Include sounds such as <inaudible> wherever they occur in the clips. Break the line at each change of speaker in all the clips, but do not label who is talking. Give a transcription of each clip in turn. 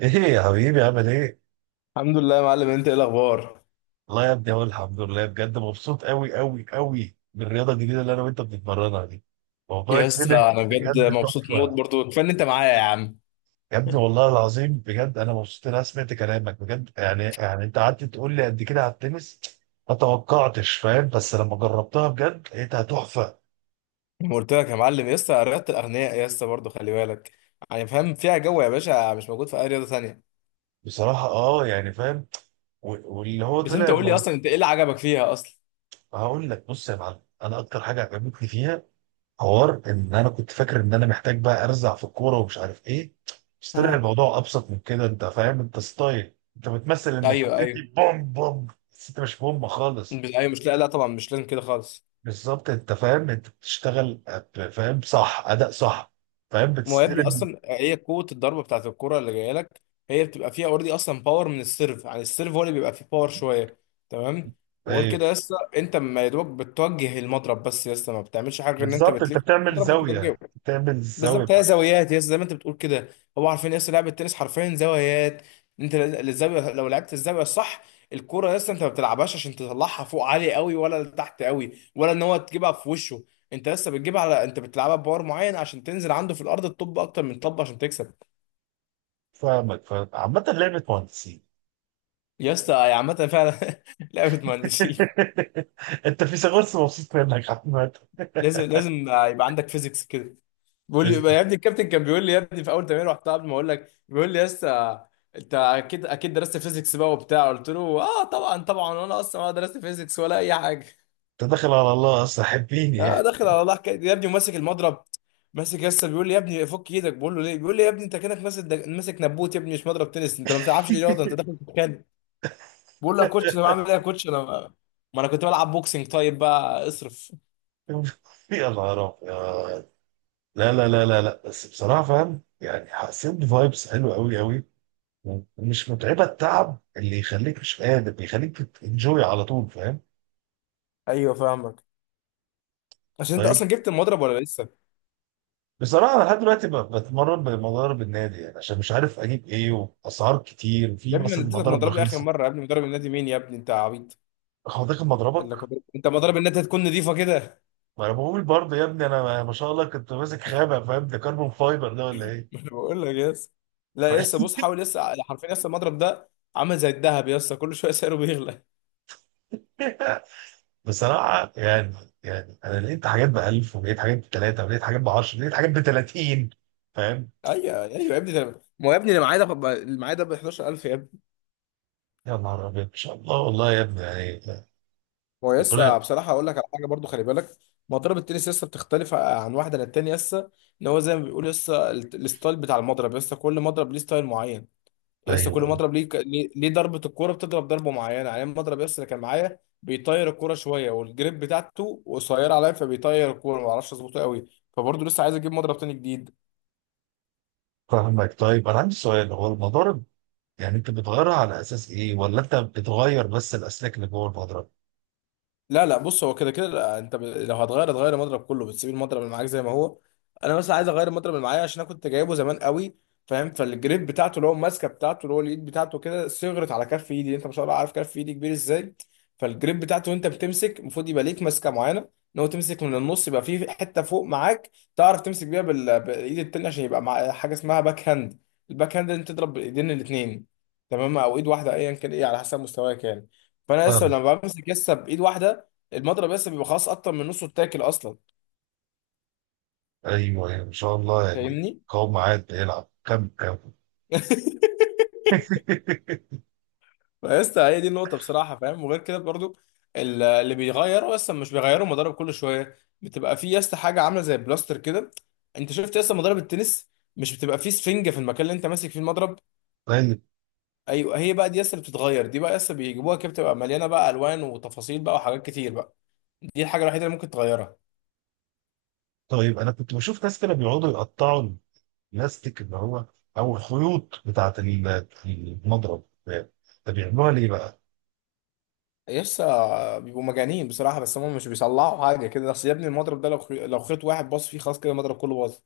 ايه يا حبيبي عامل ايه؟
الحمد لله يا معلم، انت ايه الاخبار؟
والله يا ابني اقول الحمد لله بجد مبسوط قوي قوي قوي بالرياضه الجديده اللي انا وانت بنتمرنها دي. موضوع
يا
التنس
اسطى انا الحمد بجد
بجد
مبسوط موت،
تحفه.
برضو كفايه ان انت معايا يا عم.
يا ابني والله العظيم بجد انا مبسوط ان انا سمعت كلامك بجد يعني انت قعدت تقول لي قد كده على التنس. ما توقعتش فاهم، بس لما جربتها بجد لقيتها تحفه.
ما قلت لك يا معلم، يا اسطى رياضه الاغنياء يا اسطى، برضو خلي بالك. يعني فاهم فيها جو يا باشا مش موجود في اي رياضه ثانيه.
بصراحه اه يعني فاهم و- واللي هو
بس
طلع
انت قول لي
الموضوع.
اصلا، انت ايه اللي عجبك فيها اصلا؟
هقول لك بص يا معلم، انا اكتر حاجه عجبتني فيها حوار ان انا كنت فاكر ان انا محتاج بقى ارزع في الكوره ومش عارف ايه. بس طلع
لله.
الموضوع ابسط من كده، انت فاهم انت ستايل، انت بتمثل انك
ايوه
بتدي
ايوه
بوم بوم بس انت مش بوم خالص.
ايوه مش، لا لا طبعا مش لازم كده خالص.
بالظبط، انت فاهم انت بتشتغل فاهم، صح، اداء صح. فاهم
ما هو يا ابني
بتستلم.
اصلا هي قوه الضربه بتاعت الكره اللي جايه لك، هي بتبقى فيها اوريدي اصلا باور من السيرف. يعني السيرف هو اللي بيبقى فيه باور شويه. تمام. وغير
أيوة.
كده لسه انت ما يا دوبك بتوجه المضرب، بس لسه ما بتعملش حاجه غير ان انت
بالظبط انت
بتلف
بتعمل
المضرب وتوجهه.
زاويه، بتعمل الزاويه
بالظبط هي
بتاعتك.
زاويات، يا زي ما انت بتقول كده. هو عارفين يا اسطى لعبه التنس حرفيا زوايات. انت الزاويه لو لعبت الزاويه الصح، الكوره يا اسطى انت ما بتلعبهاش عشان تطلعها فوق عالي قوي، ولا لتحت قوي، ولا ان هو تجيبها في وشه. انت لسه بتجيبها على، انت بتلعبها بباور معين عشان تنزل عنده في الارض، الطب اكتر من طب عشان تكسب.
فاهمك، فاهم، عامه لعبه مهندسين.
يا اسطى، يا عامه فعلا <laughs> لعبه مهندسين.
<laughs> انت في سغرس مبسوط منك عامه.
لازم لازم يبقى عندك فيزيكس كده. بيقول لي
في-
يا ابني الكابتن، كان بيقول لي يا ابني في اول تمرين، رحتها قبل ما اقول لك، بيقول لي يا اسطى انت اكيد اكيد درست فيزيكس بقى وبتاع. قلت له اه طبعا طبعا، وانا اصلا ولا درست فيزيكس ولا اي حاجه.
انت داخل على الله اصلا حبيني
اه
يعني.
داخل على الله حكايه يا ابني وماسك المضرب. ماسك يا اسطى، بيقول لي يا ابني فك ايدك. بقول له ليه؟ بيقول لي يا ابني انت كانك ماسك ماسك نبوت يا ابني، مش مضرب تنس. انت ما بتلعبش رياضه، انت داخل تتخانق. بقول له يا كوتش انا بعمل ايه يا كوتش، انا ما انا كنت بلعب بوكسنج، طيب بقى اصرف.
<laughs> يا نهار ابيض. لا لا لا لا لا، بس بصراحه فاهم، يعني حسيت بفايبس حلوه قوي قوي. ومش متعبه، التعب اللي يخليك مش قادر، بيخليك تنجوي على طول، فاهم؟
ايوه فاهمك. عشان انت
طيب،
اصلا جبت المضرب ولا لسه؟
بصراحه انا لحد دلوقتي بتمرن بمضارب النادي يعني عشان مش عارف اجيب ايه. واسعار كتير
يا
في
ابني انا
مثلا
اديتك
مضارب
مضربي اخر
رخيصه.
مره يا ابني، مضرب النادي مين يا ابني، انت عبيط!
هو ده كان مضربك؟
قال لك انت مضرب النادي هتكون نظيفه كده <laughs>
ما انا بقول برضه يا ابني، انا ما شاء الله كنت ماسك خامه، فاهم، ده كربون فايبر ده ولا ايه؟
ما انا بقول لك يس
ف...
لا يس بص حاول يس حرفيا يس المضرب ده عامل زي الذهب يس كل شويه سعره بيغلى <laughs>
<laughs> بصراحة يعني، يعني أنا لقيت حاجات بألف، ولقيت حاجات بتلاتة، ولقيت حاجات بعشرة، ولقيت حاجات بتلاتين. فاهم؟
ايوه يا ابني ده، ما هو يا ابني اللي معايا ده اللي معايا ده ب 11,000 يا ابني.
يا نهار أبيض، إن شاء الله، والله يا ابني يعني.
هو يس
ربنا.
بصراحه، اقول لك على حاجه برضو خلي بالك. مضرب التنس يس بتختلف عن واحده للتانيه. يس ان هو زي ما بيقول يس الستايل بتاع المضرب. يس كل مضرب ليه ستايل معين. يا اسطى
أيوه
كل
أيوه.
مضرب ليه ضربه الكوره بتضرب ضربه معينه. يعني المضرب يا اسطى اللي كان معايا بيطير الكوره شويه، والجريب بتاعته قصيره عليا، فبيطير الكوره ما اعرفش اظبطه قوي. فبرضه لسه عايز اجيب مضرب تاني جديد.
فاهمك. طيب أنا عندي سؤال، هو المضارب يعني أنت بتغيرها على أساس إيه، ولا أنت بتغير بس الأسلاك اللي جوه المضرب؟
لا لا بص، هو كده كده لا، انت لو هتغير هتغير المضرب كله، بتسيب المضرب اللي معاك زي ما هو. انا مثلا عايز اغير المضرب اللي معايا عشان انا كنت جايبه زمان قوي، فاهم، فالجريب بتاعته اللي هو الماسكه بتاعته اللي هو اليد بتاعته كده صغرت على كف ايدي. انت ما شاء الله عارف كف ايدي كبير ازاي. فالجريب بتاعته، وانت بتمسك المفروض يبقى ليك ماسكه معينه، ان هو تمسك من النص يبقى في حته فوق معاك تعرف تمسك بيها بالايد التانيه، عشان يبقى مع حاجه اسمها باك هاند. الباك هاند انت تضرب بالايدين الاثنين، تمام، او ايد واحده ايا كان ايه، على حسب مستواك يعني. فانا لسه
فاهم.
لما بمسك لسه بايد واحده المضرب، بس بيبقى خلاص اكتر من نصه اتاكل اصلا.
أيوه أيوه، إن شاء الله يعني،
فاهمني.
قوم عاد بيلعب كم كم.
<laughs>
<laughs>
بس هي دي النقطة بصراحة، فاهم. وغير كده برضو اللي بيغيروا اصلا، مش بيغيروا مضارب، كل شوية بتبقى في يس عاملة عاملة زي بلاستر كده. انت شفت يس مضارب التنس مش بتبقى فيه سفنجة في المكان اللي انت ماسك فيه المضرب؟
طيب،
ايوه، هي بقى دي يس اللي بتتغير دي بقى. يس بيجيبوها كده بتبقى مليانة بقى الوان وتفاصيل بقى وحاجات كتير بقى. دي الحاجة الوحيدة اللي ممكن تغيرها.
طيب أنا كنت بشوف ناس كده بيقعدوا يقطعوا بلاستيك اللي هو، او الخيوط بتاعت المضرب ده، بيعملوها ليه بقى؟
يسا بيبقوا مجانين بصراحة، بس هم مش بيصلحوا حاجة كده. بس يا ابني المضرب ده لو لو خيط واحد باص فيه، خلاص كده المضرب كله باظ.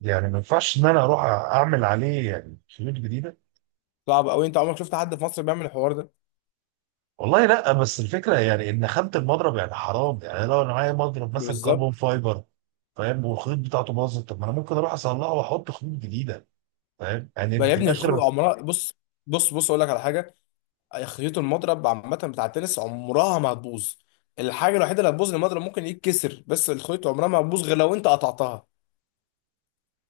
يعني ما ينفعش ان انا اروح اعمل عليه يعني خيوط جديده.
صعب قوي، انت عمرك شفت حد في مصر بيعمل الحوار ده؟
والله لا، بس الفكره يعني ان خامه المضرب يعني حرام، يعني لو انا معايا مضرب مثلا كربون
بالظبط.
فايبر، فاهم، والخيوط بتاعته باظت، طب ما انا ممكن اروح اصلحه واحط خيوط جديده، فاهم
ما
يعني
يا
في
ابني
الاخر.
عمرها، بص، بص اقول لك على حاجة. خيوط المضرب عامة بتاع التنس عمرها ما هتبوظ. الحاجة الوحيدة اللي هتبوظ المضرب ممكن يتكسر، بس الخيط عمرها ما هتبوظ غير لو انت قطعتها.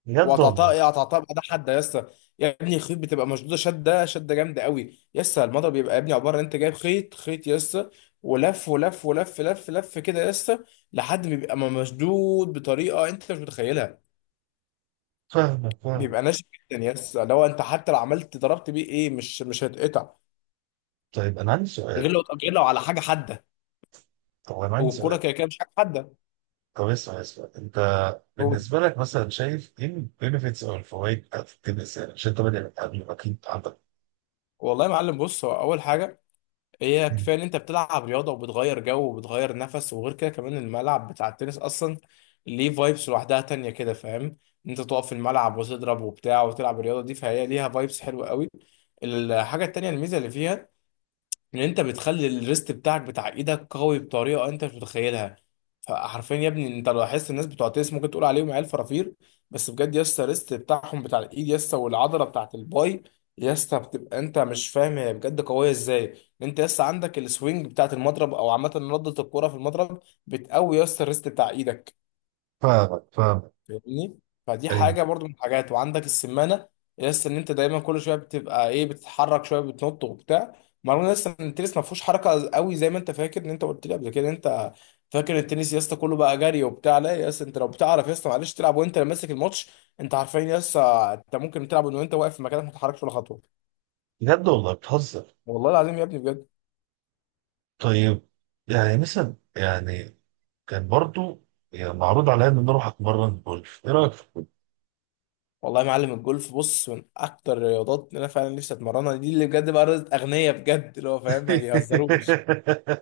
بجد
وقطعتها
والله؟
ايه؟ قطعتها بعدها حده يا اسطى. يا ابني الخيوط بتبقى مشدوده شده شده جامده قوي يا اسطى. الموضوع بيبقى يا ابني عباره ان انت جايب خيط خيط يا اسطى، ولف ولف ولف لف لف كده يا اسطى، لحد ما بيبقى مشدود بطريقه انت مش متخيلها.
فاهمك، فاهم.
بيبقى ناشف جدا يا اسطى، لو انت حتى لو عملت ضربت بيه ايه مش هيتقطع،
طيب انا عندي
غير
سؤال،
لو، غير لو على حاجه حاده.
طب انا عندي
والكوره
سؤال،
كده كده مش حاجه حاده.
طب اسمع اسمع انت،
هو
بالنسبه لك مثلا شايف ايه البينفيتس او الفوائد بتاعت التنس، يعني عشان انت بادئ قبل، ما اكيد عندك.
والله يا معلم بص، هو اول حاجه هي كفايه ان انت بتلعب رياضه، وبتغير جو، وبتغير نفس. وغير كده كمان الملعب بتاع التنس اصلا ليه فايبس لوحدها تانية كده، فاهم، ان انت تقف في الملعب وتضرب وبتاع وتلعب الرياضه دي، فهي ليها فايبس حلوه قوي. الحاجه التانية الميزه اللي فيها ان انت بتخلي الريست بتاعك بتاع ايدك قوي بطريقه انت مش متخيلها. فحرفيا يا ابني انت لو لاحظت الناس بتوع التنس ممكن تقول عليهم عيال فرافير، بس بجد يا اسطى الريست بتاعهم بتاع الايد يا اسطى، والعضله بتاعت الباي يا اسطى، بتبقى انت مش فاهم هي بجد قويه ازاي. انت يا اسطى عندك السوينج بتاعت المضرب، او عامه ردة الكوره في المضرب بتقوي يا اسطى الريست بتاع ايدك.
فاهمك، فاهمك.
فاهمني. فدي
يعني
حاجه برضو من الحاجات، وعندك السمانه لسه ان انت دايما كل شويه بتبقى ايه بتتحرك شويه بتنط وبتاع. مرة لسه ان التنس ما فيهوش حركه قوي زي ما انت فاكر ان انت قلت لي قبل كده، إن انت فاكر التنس يا اسطى كله بقى جري وبتاع. لا يا اسطى، انت لو بتعرف يا اسطى معلش تلعب وانت اللي ماسك الماتش، انت عارفين يا اسطى، انت ممكن تلعب وانت واقف في مكانك ما تتحركش ولا خطوه.
بجد، والله بتهزر؟
والله العظيم يا ابني بجد.
طيب، يعني مثلا يعني كان برضو يعني معروض عليا ان انا اروح اتمرن جولف، ايه رايك؟ <laughs>
والله يا معلم الجولف بص من اكتر الرياضات اللي انا فعلا نفسي اتمرنها، دي اللي بجد بقى رياضه اغنياء بجد، اللي هو فاهم ما بيهزروش.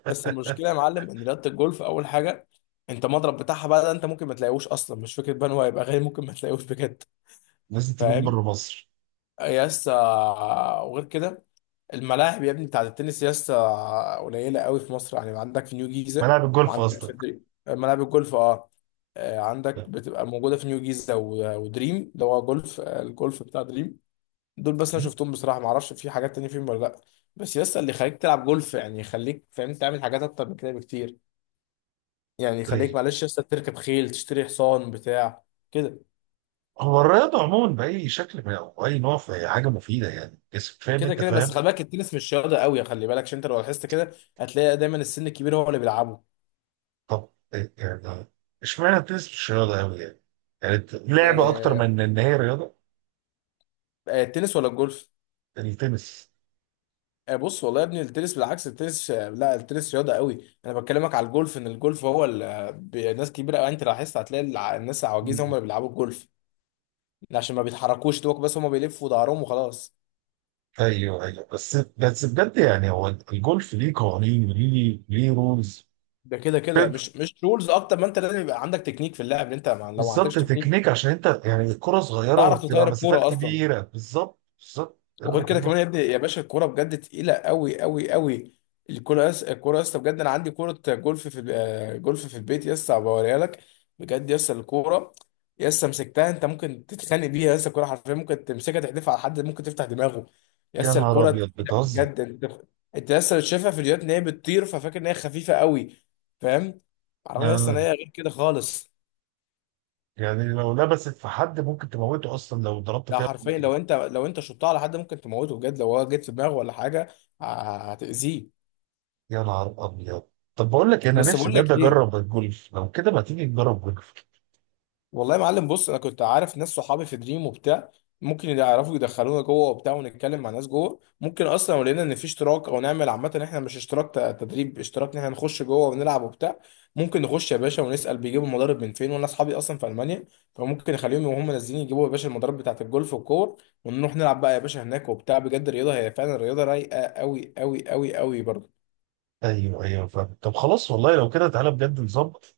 بس المشكله يا معلم ان رياضه الجولف اول حاجه، انت المضرب بتاعها بقى ده انت ممكن ما تلاقيهوش اصلا. مش فكره بان هو هيبقى غالي، ممكن ما تلاقيهوش بجد.
لازم تكون
فاهم.
بره مصر.
يس وغير كده الملاعب يا ابني بتاعت التنس يس قليله قوي في مصر. يعني عندك في نيو جيزه،
ملاعب الجولف
وعندك في
قصدك.
دريم ملاعب الجولف اه. عندك بتبقى موجوده في نيو جيزه ودريم اللي هو جولف، الجولف بتاع دريم. دول بس انا
مم.
شفتهم بصراحه، ما اعرفش في حاجات تانية فيهم ولا لا. بس يس اللي يخليك تلعب جولف يعني يخليك فاهم تعمل حاجات اكتر من كده بكتير. يعني خليك
طيب،
معلش لسه تركب خيل، تشتري حصان بتاع كده.
هو الرياضة عموما بأي شكل من، أو أي نوع، في حاجة مفيدة يعني جسم، فاهم
كده
أنت،
كده بس
فاهم.
خلي بالك، التنس مش رياضه قوي. خلي بالك عشان انت لو لاحظت كده هتلاقي دايما السن الكبير هو اللي بيلعبه.
طب إيه، يعني اشمعنى التنس مش رياضة أوي يعني؟ يعني لعبة أكتر
آه،
من إن هي رياضة.
التنس ولا الجولف؟
يعني التنس.
بص والله يا ابني التنس بالعكس، التنس لا التنس رياضه قوي، انا بكلمك على الجولف ان الجولف هو ناس كبيره قوي. انت لاحظت هتلاقي الناس العواجيز هم
مم.
اللي بيلعبوا الجولف، عشان ما بيتحركوش دوك، بس هم بيلفوا ظهرهم وخلاص.
أيوه أيوه، بس بس بجد يعني هو الجولف ليه قوانين، ليه، ليه رولز.
ده كده كده مش رولز، اكتر ما انت لازم يبقى عندك تكنيك في اللعب. انت لو ما عندكش
بالظبط،
تكنيك
تكنيك، عشان أنت يعني الكرة صغيرة
تعرف
وبتبقى
تطير
مسافات
الكوره اصلا.
كبيرة، بالظبط بالظبط، أنا
وغير كده
بكلمك.
كمان يا ابني يا باشا الكوره بجد تقيله قوي قوي قوي. الكوره يا اسطى بجد، انا عندي كوره جولف في جولف في البيت يا اسطى، بوريها لك. بجد يا اسطى الكوره يا اسطى مسكتها، انت ممكن تتخانق بيها يا اسطى. الكوره حرفيا ممكن تمسكها تحدفها على حد ممكن تفتح دماغه. يا
يا
اسطى
نهار
الكوره
أبيض،
تقيله
بتهزر.
بجد. انت، انت يا اسطى شايفها في فيديوهات ان هي بتطير ففاكر ان هي خفيفه قوي، فاهم، رغم يا اسطى ان
آه.
هي غير كده خالص.
يعني لو لبست في حد ممكن تموته أصلا لو ضربت
ده
فيها
حرفيا
بالمضرب.
لو انت، لو انت شطها على حد ممكن تموته بجد، لو هو جيت في دماغه ولا حاجه ه- هتأذيه.
يا نهار ابيض. طب بقول لك إيه، انا
بس
نفسي
بقول
بجد
لك ايه،
اجرب الجولف، لو كده ما تيجي نجرب جولف.
والله يا معلم بص انا كنت عارف ناس صحابي في دريم وبتاع، ممكن يعرفوا يدخلونا جوه وبتاع ونتكلم مع ناس جوه. ممكن اصلا لو لقينا ان في اشتراك، او نعمل عامه إن احنا مش اشتراك تدريب، اشتراك ان احنا نخش جوه ونلعب وبتاع. ممكن نخش يا باشا ونسال بيجيبوا المضارب من فين، وانا اصحابي اصلا في المانيا، فممكن نخليهم وهم نازلين يجيبوا يا باشا المضارب بتاعت الجولف والكور، ونروح نلعب بقى يا باشا هناك وبتاع. بجد الرياضه هي فعلا الرياضه رايقه قوي قوي قوي قوي برضه.
ايوه ايوه فاهم، طب خلاص والله لو كده تعالى بجد نظبط،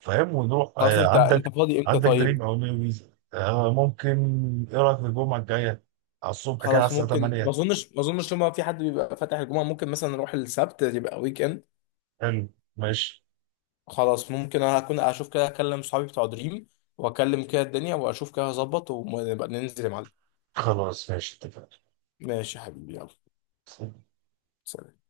فاهم، ونروح
خلاص،
آه،
انت انت
عندك،
فاضي امتى
عندك دريم
طيب؟
او نيو ويزا آه ممكن. ايه رايك في الجمعه الجايه، على الصبح كده على
خلاص
الساعه
ممكن، ما
8.
اظنش ما اظنش لما في حد بيبقى فاتح الجمعه، ممكن مثلا نروح السبت يبقى ويك اند.
حلو. ماشي.
خلاص ممكن انا هكون اشوف كده، اكلم صحابي بتوع دريم واكلم كده الدنيا واشوف كده هظبط، ونبقى ننزل يا معلم.
خلاص ماشي، اتفقنا.
ماشي يا حبيبي، يلا سلام.